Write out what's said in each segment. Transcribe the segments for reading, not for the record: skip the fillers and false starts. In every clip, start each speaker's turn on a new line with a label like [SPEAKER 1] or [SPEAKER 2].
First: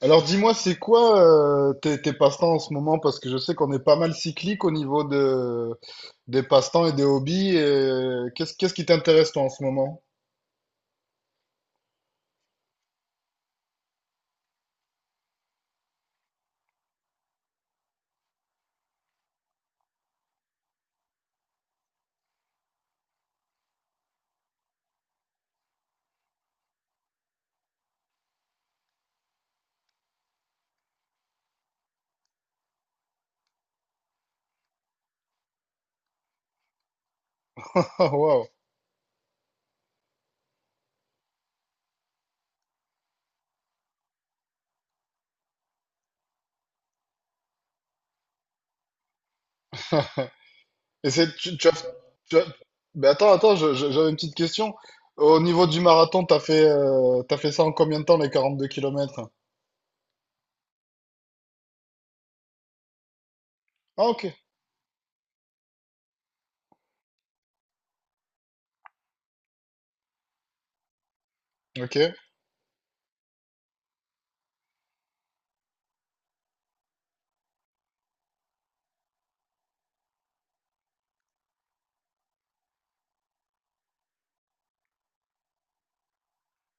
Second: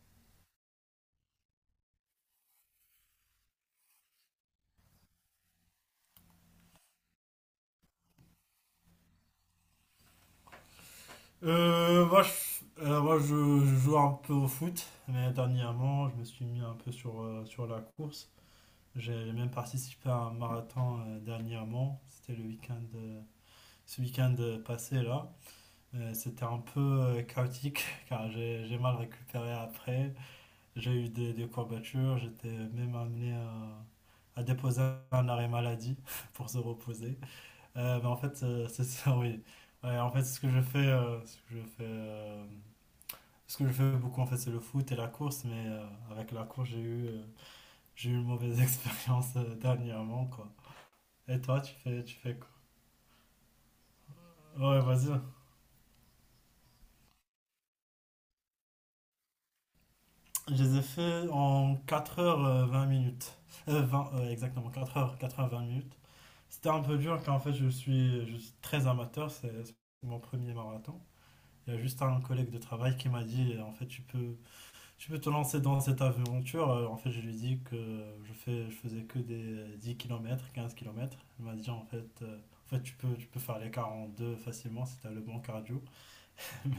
[SPEAKER 1] Alors dis-moi, c'est quoi tes passe-temps en ce moment? Parce que je sais qu'on est pas mal cyclique au niveau de, des passe-temps et des hobbies. Et qu'est-ce qui t'intéresse toi en ce moment?
[SPEAKER 2] Euh, moi, je, moi je joue un peu au foot, mais dernièrement, je me suis mis un peu sur la course. J'ai même participé à un marathon, dernièrement. C'était ce week-end passé là. C'était un peu chaotique car j'ai mal récupéré après. J'ai eu des courbatures. J'étais même amené à déposer un arrêt maladie pour se reposer. Mais en fait,
[SPEAKER 1] Waouh.
[SPEAKER 2] c'est ça, oui. Ouais, en fait, c'est ce que je fais, ce que je fais. Ce que je fais beaucoup, en fait, c'est le foot et la course, mais avec la course, j'ai eu une mauvaise expérience, dernièrement, quoi.
[SPEAKER 1] Et
[SPEAKER 2] Et toi,
[SPEAKER 1] tu as,
[SPEAKER 2] tu fais
[SPEAKER 1] tu as-
[SPEAKER 2] quoi?
[SPEAKER 1] mais attends, attends, j'avais une petite question.
[SPEAKER 2] Ouais, vas-y.
[SPEAKER 1] Au niveau du marathon, t'as fait ça en combien de temps les 42 km?
[SPEAKER 2] Je les ai fait en quatre heures vingt minutes.
[SPEAKER 1] Ah
[SPEAKER 2] 20,
[SPEAKER 1] ok,
[SPEAKER 2] exactement, quatre heures vingt minutes. C'était un peu dur car en fait je suis très amateur, c'est mon premier marathon. Il y a
[SPEAKER 1] ok.
[SPEAKER 2] juste un collègue de travail qui m'a dit en fait tu peux te lancer dans cette aventure. En fait, je lui ai dit que je faisais que des 10 km, 15 km. Elle m'a dit en fait tu peux faire les 42 facilement si tu as le bon cardio. Mais,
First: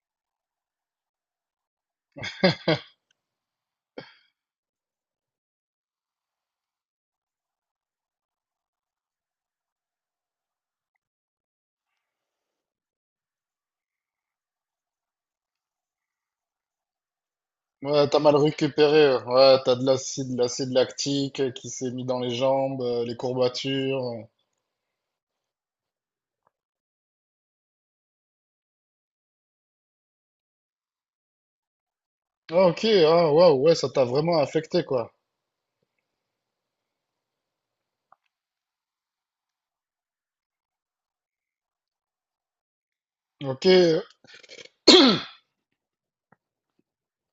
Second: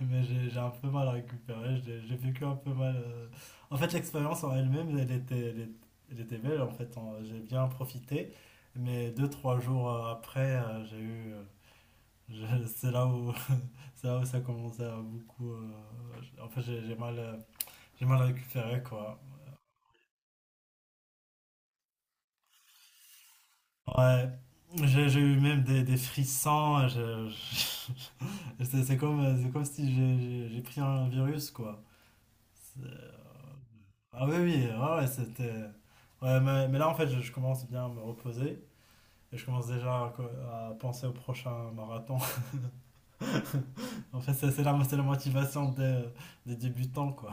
[SPEAKER 2] mais j'ai un peu mal à récupérer. J'ai vécu un peu mal. En fait, l'expérience en elle-même, elle était belle. En fait, j'ai bien profité. Mais deux trois jours après, j'ai eu. Je- C'est là où, c'est là où ça commençait à beaucoup. En fait, j'ai j'ai mal, euh,
[SPEAKER 1] Ouais,
[SPEAKER 2] j'ai
[SPEAKER 1] t'as
[SPEAKER 2] mal
[SPEAKER 1] mal
[SPEAKER 2] récupéré
[SPEAKER 1] récupéré.
[SPEAKER 2] quoi.
[SPEAKER 1] Ouais, t'as de l'acide, l'acide lactique qui s'est mis dans les jambes, les courbatures.
[SPEAKER 2] Ouais, j'ai eu même des frissons. C'est comme si j'ai pris un virus, quoi.
[SPEAKER 1] Ah,
[SPEAKER 2] C'est-
[SPEAKER 1] ok, ah, waouh, ouais, ça t'a
[SPEAKER 2] Ah oui,
[SPEAKER 1] vraiment
[SPEAKER 2] oui,
[SPEAKER 1] affecté,
[SPEAKER 2] ouais, ouais,
[SPEAKER 1] quoi.
[SPEAKER 2] c'était. Ouais, mais là, en fait, je commence bien à me reposer. Et je commence déjà à penser au prochain marathon.
[SPEAKER 1] Ok,
[SPEAKER 2] En fait, c'est la motivation des débutants, quoi.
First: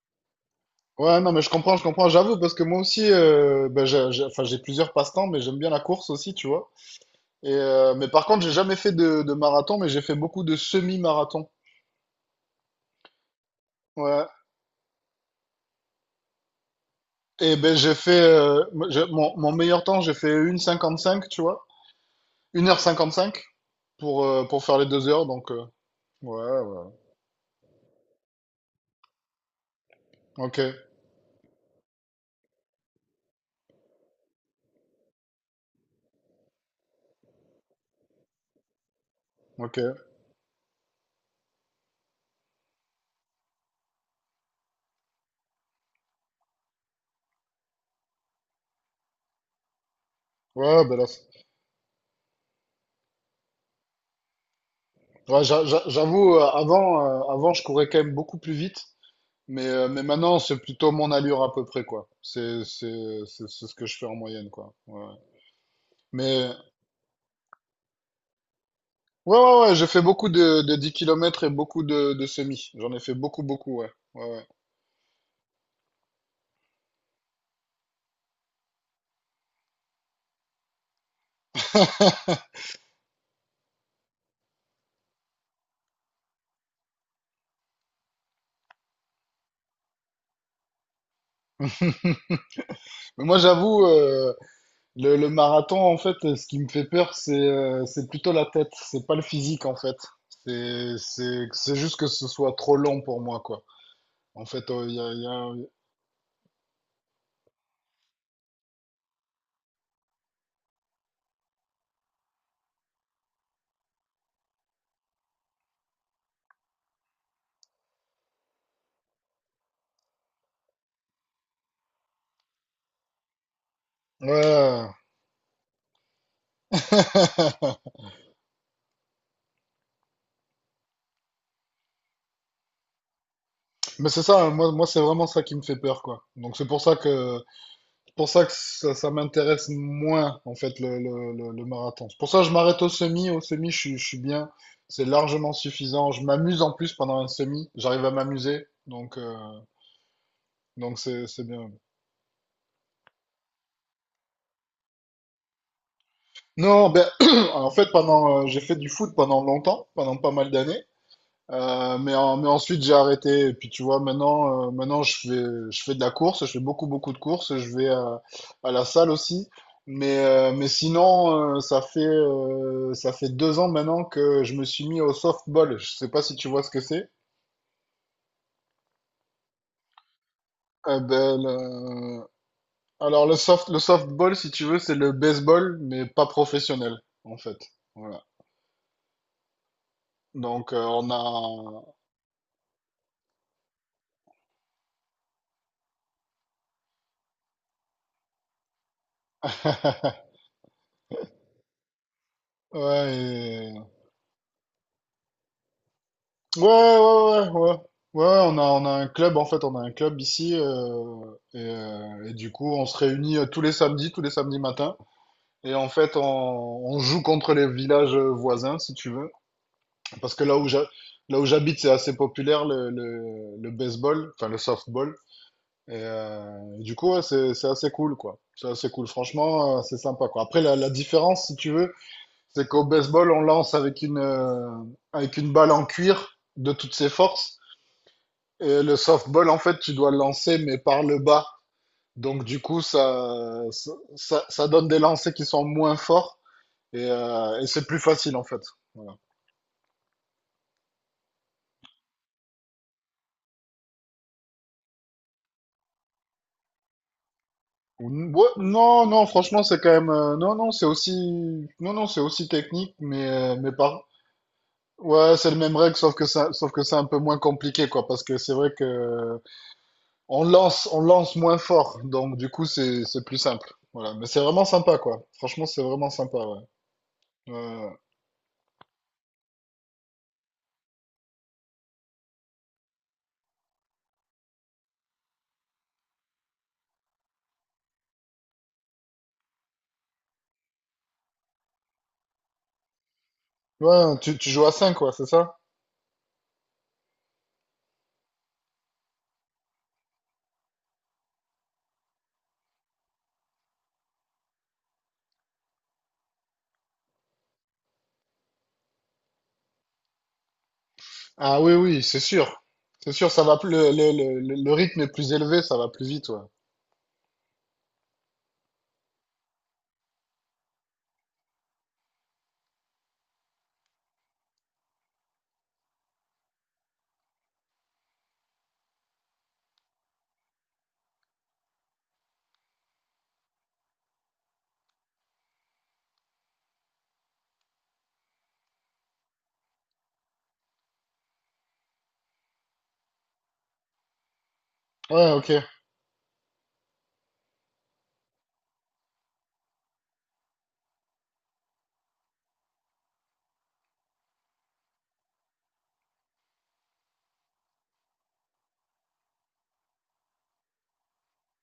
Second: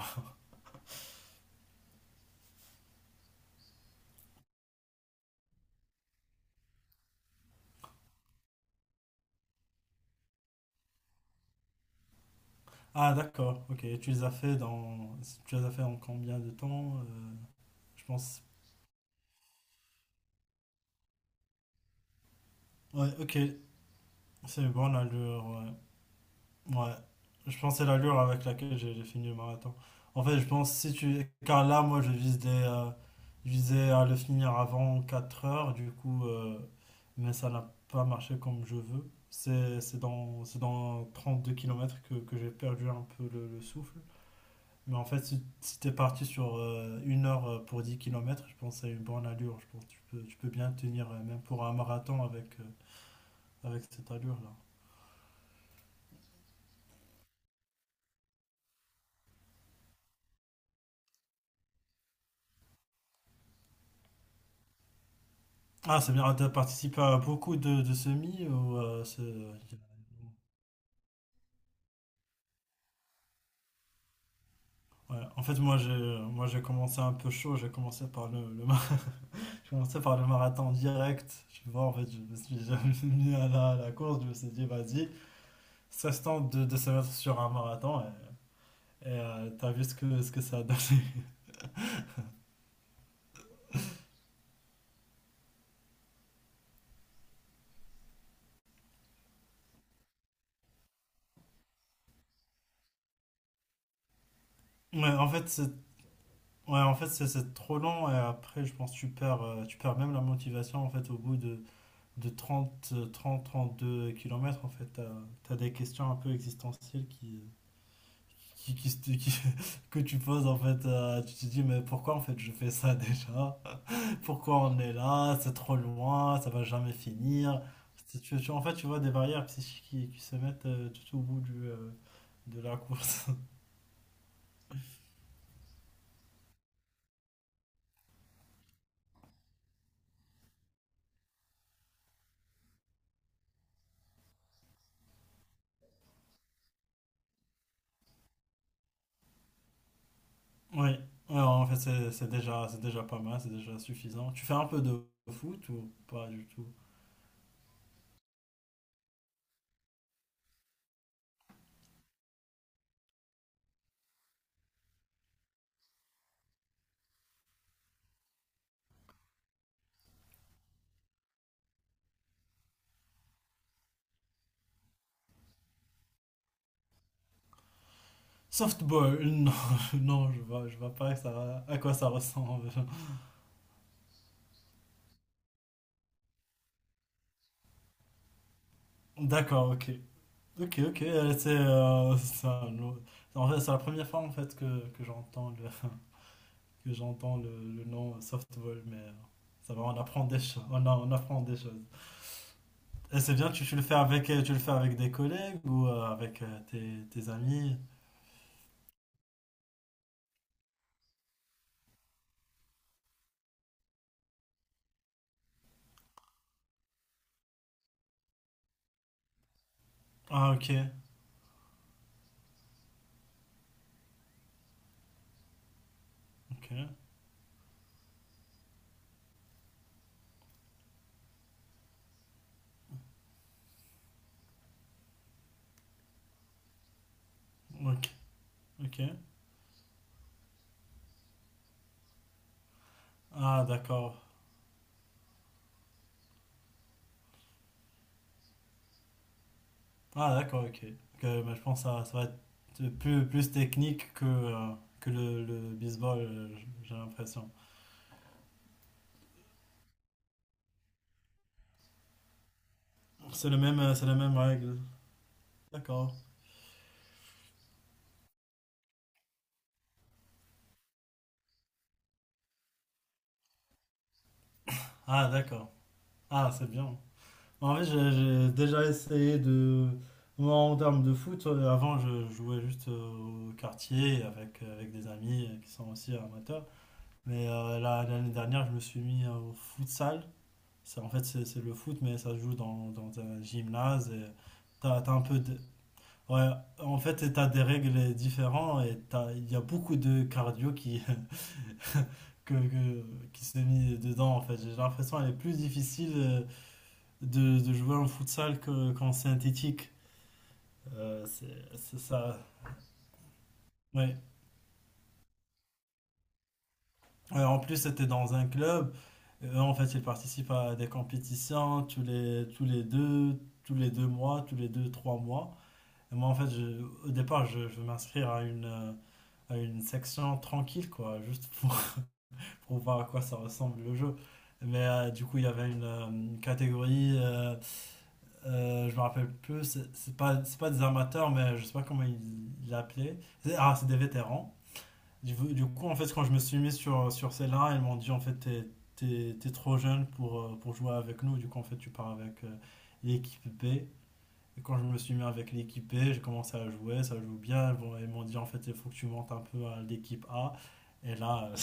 [SPEAKER 1] ouais, non, mais je comprends, j'avoue, parce que moi aussi, ben, j'ai- enfin, j'ai plusieurs passe-temps, mais j'aime bien la course aussi, tu vois. Et, mais par contre, j'ai jamais fait de marathon, mais j'ai fait beaucoup de semi-marathon.
[SPEAKER 2] Ah, d'accord, ok. Tu les
[SPEAKER 1] Ouais.
[SPEAKER 2] as fait dans. Tu les as fait en combien de temps?
[SPEAKER 1] Et ben,
[SPEAKER 2] Je pense.
[SPEAKER 1] moi, mon meilleur temps, j'ai fait une heure cinquante-cinq, tu vois. Une heure
[SPEAKER 2] Ouais, ok.
[SPEAKER 1] cinquante-cinq pour
[SPEAKER 2] C'est
[SPEAKER 1] faire les
[SPEAKER 2] bon
[SPEAKER 1] deux heures,
[SPEAKER 2] allure,
[SPEAKER 1] donc,
[SPEAKER 2] ouais.
[SPEAKER 1] ouais.
[SPEAKER 2] Ouais, je pense que c'est l'allure avec laquelle j'ai fini le marathon. En fait, je
[SPEAKER 1] Ok,
[SPEAKER 2] pense si tu... Car là, moi, je visais à le finir avant 4 heures, du coup, mais ça n'a pas marché comme je veux. C'est c'est
[SPEAKER 1] ok.
[SPEAKER 2] dans, c'est dans 32 km que j'ai perdu un peu le souffle. Mais en fait, si t'es parti sur 1 heure pour 10 km, je pense que c'est une bonne allure. Je pense que tu peux bien
[SPEAKER 1] Ouais, ben là,
[SPEAKER 2] tenir, même pour un marathon avec cette allure-là.
[SPEAKER 1] ouais, j'avoue, avant, je courais quand même beaucoup plus vite. Mais maintenant, c'est plutôt mon allure à peu près, quoi. C'est ce que je fais en moyenne, quoi. Ouais.
[SPEAKER 2] Ah, c'est bien. Dire,
[SPEAKER 1] Mais,
[SPEAKER 2] t'as participé à beaucoup de semis ou
[SPEAKER 1] ouais, j'ai fait beaucoup de 10 kilomètres et beaucoup de semi. J'en ai fait beaucoup, beaucoup, ouais. Ouais, ouais.
[SPEAKER 2] ouais. En fait, moi j'ai commencé un peu chaud, j'ai commencé par le mar- j'ai commencé par le marathon direct. Tu vois, en fait, je me suis jamais mis à la course, je me suis dit, vas-y, ça se tente de se mettre sur un marathon et, t'as vu ce que ça a donné.
[SPEAKER 1] Mais moi, j'avoue, le marathon, en fait, ce qui me fait peur, c'est plutôt la tête. C'est pas le physique, en fait. C'est juste que ce soit trop long pour moi, quoi. En fait,
[SPEAKER 2] Ouais,
[SPEAKER 1] il y
[SPEAKER 2] en fait,
[SPEAKER 1] a-
[SPEAKER 2] c'est trop long et après, je pense que tu perds même la motivation en fait, au bout de trente deux kilomètres en fait, tu as des questions un peu existentielles qui, qui, se- qui- que tu poses, en fait. Tu te dis, mais pourquoi, en fait, je fais ça déjà? Pourquoi on
[SPEAKER 1] Ouais.
[SPEAKER 2] est là? C'est trop loin, ça va jamais finir. En fait, tu vois des barrières psychiques qui se mettent tout au bout de la course.
[SPEAKER 1] Mais c'est ça, hein. Moi c'est vraiment ça qui me fait peur, quoi. Donc c'est pour ça que ça m'intéresse moins, en fait, le marathon. C'est pour ça que je m'arrête au semi. Au semi, je suis bien. C'est largement suffisant. Je m'amuse en plus pendant un semi. J'arrive à m'amuser.
[SPEAKER 2] Oui,
[SPEAKER 1] Donc
[SPEAKER 2] ouais,
[SPEAKER 1] c'est
[SPEAKER 2] en
[SPEAKER 1] bien.
[SPEAKER 2] fait, c'est déjà pas mal, c'est déjà suffisant. Tu fais un peu de foot ou pas du tout?
[SPEAKER 1] Non, ben, en fait, pendant, j'ai fait du foot pendant longtemps, pendant pas mal d'années. Mais, mais ensuite j'ai arrêté. Et puis tu vois, maintenant, maintenant je fais de la course, je fais beaucoup, beaucoup de courses, je vais à la salle aussi. Mais sinon, ça fait deux ans maintenant que je me suis mis au softball. Je sais pas si tu vois ce que c'est.
[SPEAKER 2] Softball, non, non, je vois pas
[SPEAKER 1] Ben,
[SPEAKER 2] à quoi ça ressemble.
[SPEAKER 1] alors le softball, si tu veux, c'est le baseball, mais pas professionnel, en fait. Voilà.
[SPEAKER 2] D'accord, ok.
[SPEAKER 1] Donc
[SPEAKER 2] Ok, ok,
[SPEAKER 1] on a...
[SPEAKER 2] en fait, c'est la première fois en fait que que j'entends le nom softball, mais ça va, on apprend des choses. On apprend des choses. Et c'est bien, tu,
[SPEAKER 1] Ouais,
[SPEAKER 2] tu le fais avec des collègues ou avec tes
[SPEAKER 1] Ouais.
[SPEAKER 2] amis?
[SPEAKER 1] Ouais, on a un club, en fait, on a un club ici, et du coup, on se réunit tous les samedis matins, et en fait, on joue contre les villages voisins, si tu veux, parce que
[SPEAKER 2] Ah, ok,
[SPEAKER 1] là où j'habite, c'est assez populaire, le baseball, enfin, le softball,
[SPEAKER 2] ok,
[SPEAKER 1] et du coup, ouais, c'est assez cool, quoi. C'est assez cool, franchement, c'est sympa, quoi. Après, la différence, si tu veux, c'est qu'au baseball, on lance avec avec une balle en cuir de toutes ses forces,
[SPEAKER 2] ok,
[SPEAKER 1] et le
[SPEAKER 2] ok.
[SPEAKER 1] softball, en fait, tu dois le lancer, mais par le bas. Donc, du coup,
[SPEAKER 2] Ah, d'accord.
[SPEAKER 1] ça donne des lancers qui sont moins forts et c'est plus facile, en fait. Voilà.
[SPEAKER 2] Ah, d'accord, ok. Ok, bah, je pense que ça va être plus technique que le baseball, j'ai l'impression.
[SPEAKER 1] Ou- ouais, non, non, franchement, c'est quand même. Non, non, c'est aussi. Non, non, c'est aussi technique,
[SPEAKER 2] C'est le
[SPEAKER 1] mais
[SPEAKER 2] même, euh,
[SPEAKER 1] par.
[SPEAKER 2] c'est la même règle.
[SPEAKER 1] Ouais, c'est le même règle,
[SPEAKER 2] D'accord.
[SPEAKER 1] sauf que c'est un peu moins compliqué, quoi, parce que c'est vrai que on lance moins fort, donc du coup, c'est plus simple. Voilà. Mais c'est vraiment sympa, quoi.
[SPEAKER 2] Ah,
[SPEAKER 1] Franchement,
[SPEAKER 2] d'accord.
[SPEAKER 1] c'est vraiment sympa,
[SPEAKER 2] Ah,
[SPEAKER 1] ouais.
[SPEAKER 2] c'est bien.
[SPEAKER 1] Ouais,
[SPEAKER 2] En fait,
[SPEAKER 1] ouais.
[SPEAKER 2] j'ai déjà essayé de. Moi, en termes de foot, avant, je jouais juste au quartier avec des amis qui sont aussi amateurs. Mais l'année dernière, je me suis mis au futsal. Ça, en fait, c'est le foot, mais ça se joue dans un gymnase.
[SPEAKER 1] Ouais,
[SPEAKER 2] Et
[SPEAKER 1] tu joues à 5
[SPEAKER 2] t'as,
[SPEAKER 1] quoi,
[SPEAKER 2] t'as un
[SPEAKER 1] c'est
[SPEAKER 2] peu
[SPEAKER 1] ça?
[SPEAKER 2] d- ouais, en fait, t'as des règles différentes il y a beaucoup de cardio qui se mis dedans, en fait. J'ai l'impression qu'elle est plus difficile de jouer en futsal qu'en synthétique.
[SPEAKER 1] Ah
[SPEAKER 2] C'est,
[SPEAKER 1] oui,
[SPEAKER 2] c'est
[SPEAKER 1] oui, c'est
[SPEAKER 2] ça.
[SPEAKER 1] sûr. C'est sûr, ça va plus,
[SPEAKER 2] Ouais.
[SPEAKER 1] le rythme est plus élevé, ça va plus vite, ouais.
[SPEAKER 2] Ouais, en plus, c'était dans un club. Eux, en fait, ils participent à des compétitions tous les deux mois, tous les deux, trois mois. Et moi, en fait, au départ, je veux m'inscrire à une section tranquille, quoi, juste pour voir à quoi ça ressemble le jeu. Mais du coup, il y avait une catégorie, je me rappelle plus, c'est pas des amateurs, mais je sais pas comment ils l'appelaient. Ah, c'est des vétérans.
[SPEAKER 1] Ouais,
[SPEAKER 2] Du,
[SPEAKER 1] ok.
[SPEAKER 2] du coup, en fait, quand je me suis mis sur celle-là, ils m'ont dit, en fait, t'es trop jeune pour jouer avec nous. Du coup, en fait, tu pars avec l'équipe B. Et quand je me suis mis avec l'équipe B, j'ai commencé à jouer, ça joue bien. Bon, ils m'ont dit, en fait, il faut que tu montes un peu à l'équipe A. Et là,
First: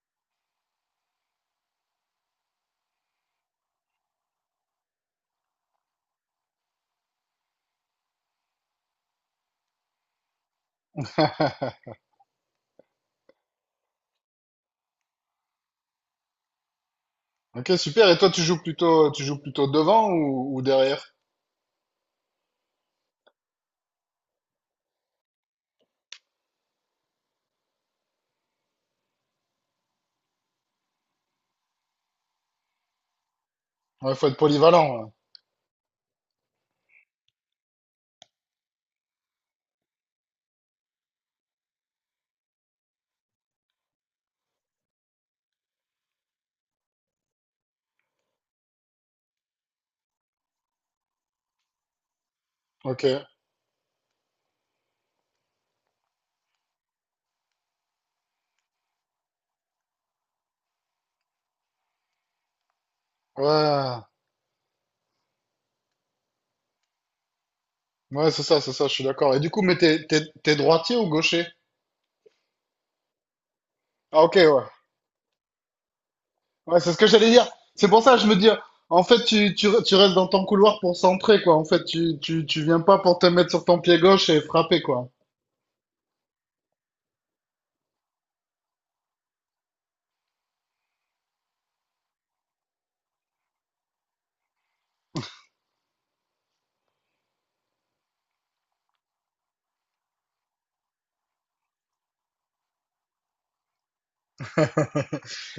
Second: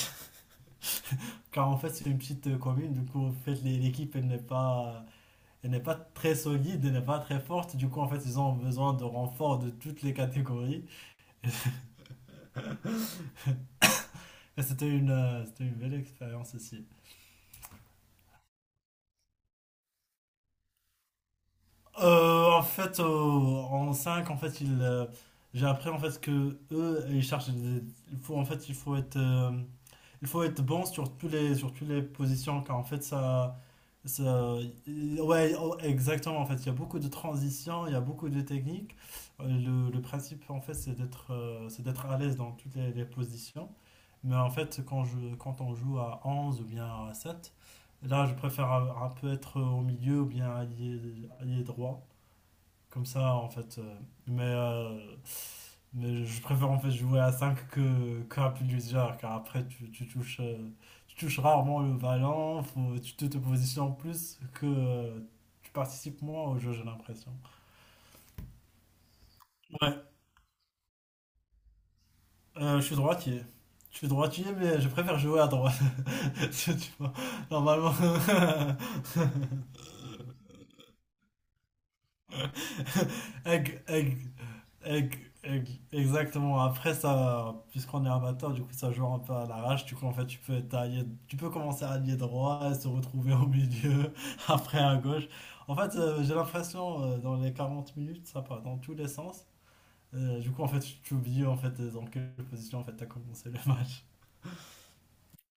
[SPEAKER 2] car en fait, c'est une petite commune, du coup, en fait, l'équipe, elle n'est pas très solide, elle n'est pas très forte. Du coup, en fait, ils ont besoin de renforts de toutes les catégories. Et c'était une belle expérience aussi.
[SPEAKER 1] Ok, super. Et toi, tu joues plutôt devant ou derrière?
[SPEAKER 2] En fait, en 5 en fait, j'ai appris en fait que eux, ils cherchent. Il faut en fait il faut être bon sur sur toutes les positions, car en fait, ça,
[SPEAKER 1] Ouais, faut être polyvalent. Ouais.
[SPEAKER 2] Ouais, oh, exactement. En fait, il y a beaucoup de transitions, il y a beaucoup de techniques. Le principe, en fait, c'est d'être à l'aise dans toutes les positions. Mais en fait, quand on joue à 11 ou bien à 7 là, je préfère un peu être au milieu ou bien allié, allié droit.
[SPEAKER 1] Ok.
[SPEAKER 2] Comme ça, en fait. Mais euh, mais je préfère en fait jouer à 5 que à plus légère, car après tu touches rarement le ballon, faut, tu te positionnes
[SPEAKER 1] Ouais.
[SPEAKER 2] plus que tu participes moins au jeu, j'ai l'impression.
[SPEAKER 1] Ouais, c'est ça, je suis d'accord. Et du coup, mais
[SPEAKER 2] Ouais,
[SPEAKER 1] t'es droitier ou gaucher?
[SPEAKER 2] je suis droitier. Je suis
[SPEAKER 1] Ah, ok,
[SPEAKER 2] droitier,
[SPEAKER 1] ouais.
[SPEAKER 2] mais je préfère jouer à droite. Tu
[SPEAKER 1] Ouais, c'est ce que
[SPEAKER 2] vois,
[SPEAKER 1] j'allais dire. C'est
[SPEAKER 2] normalement.
[SPEAKER 1] pour ça, je me dis, en fait, tu restes dans ton couloir pour centrer, quoi. En fait, tu viens pas pour te mettre sur ton
[SPEAKER 2] avec,
[SPEAKER 1] pied
[SPEAKER 2] avec,
[SPEAKER 1] gauche et frapper, quoi.
[SPEAKER 2] Ex- Exactement. Après ça, puisqu'on est amateur, du coup ça joue un peu à l'arrache. Du coup en fait tu peux tailler, tu peux commencer à allier droit et se retrouver au milieu, après à gauche. En fait j'ai l'impression dans les 40 minutes ça part dans tous les sens. Du coup en fait tu oublies en fait dans quelle position en fait t'as commencé le match.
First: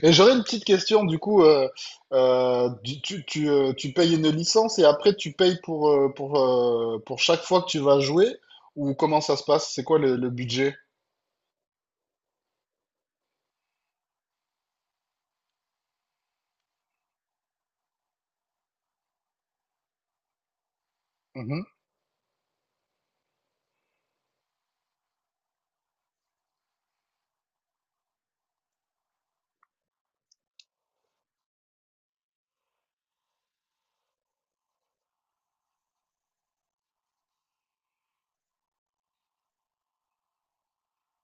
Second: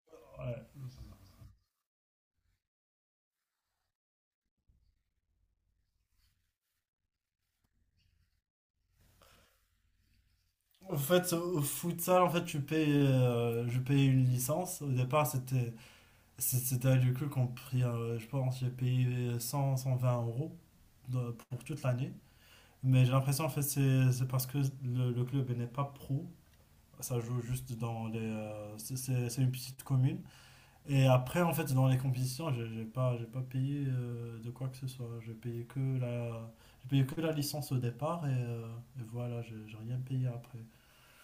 [SPEAKER 1] Et j'aurais une petite
[SPEAKER 2] Ouais.
[SPEAKER 1] question, du coup, tu payes une licence et après tu payes pour chaque fois que tu vas jouer, ou comment ça se passe? C'est quoi le budget?
[SPEAKER 2] En fait au futsal en fait je payais une licence. Au départ c'était du coup qu'on pris, je pense, j'ai payé cent vingt euros
[SPEAKER 1] Mhm.
[SPEAKER 2] pour toute l'année. Mais j'ai l'impression, en fait, c'est parce que le club il n'est pas pro. Ça joue juste dans les. C'est une petite commune. Et après, en fait, dans les compétitions, j'ai pas payé de quoi que ce soit. J'ai payé que la licence au départ et voilà, j'ai rien payé après.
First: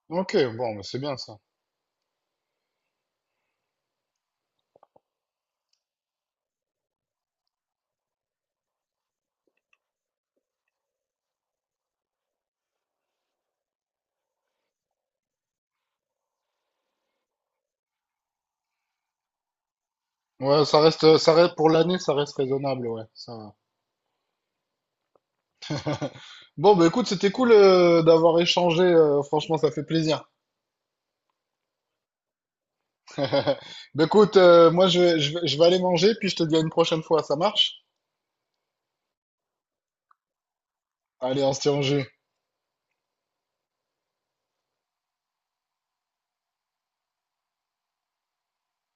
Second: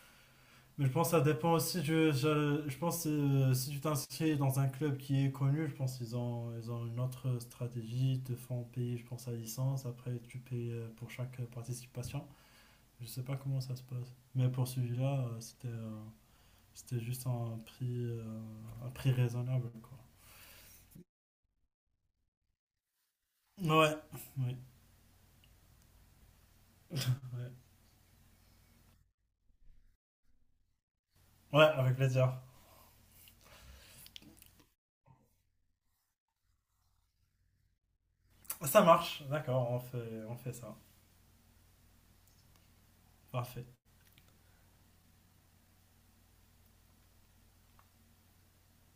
[SPEAKER 1] Ok, bon, mais
[SPEAKER 2] Mais je
[SPEAKER 1] c'est
[SPEAKER 2] pense
[SPEAKER 1] bien
[SPEAKER 2] que ça
[SPEAKER 1] ça.
[SPEAKER 2] dépend aussi. Je pense que si tu t'inscris dans un club qui est connu, je pense qu'ils ont une autre stratégie. Ils te font payer, je pense, la licence. Après, tu payes pour chaque participation. Je sais pas comment ça se passe. Mais pour celui-là, c'était juste un prix raisonnable, quoi.
[SPEAKER 1] Ouais, pour l'année, ça reste raisonnable, ouais, ça va.
[SPEAKER 2] Ouais, oui,
[SPEAKER 1] Bon, bah écoute, c'était cool
[SPEAKER 2] ouais.
[SPEAKER 1] d'avoir échangé, franchement, ça fait plaisir.
[SPEAKER 2] Ouais, avec plaisir.
[SPEAKER 1] Bah écoute, moi je vais, je vais, je vais aller manger, puis je te dis à une prochaine fois, ça marche?
[SPEAKER 2] Ça marche, d'accord, on fait ça.
[SPEAKER 1] Allez, on se tient au jeu.
[SPEAKER 2] Parfait.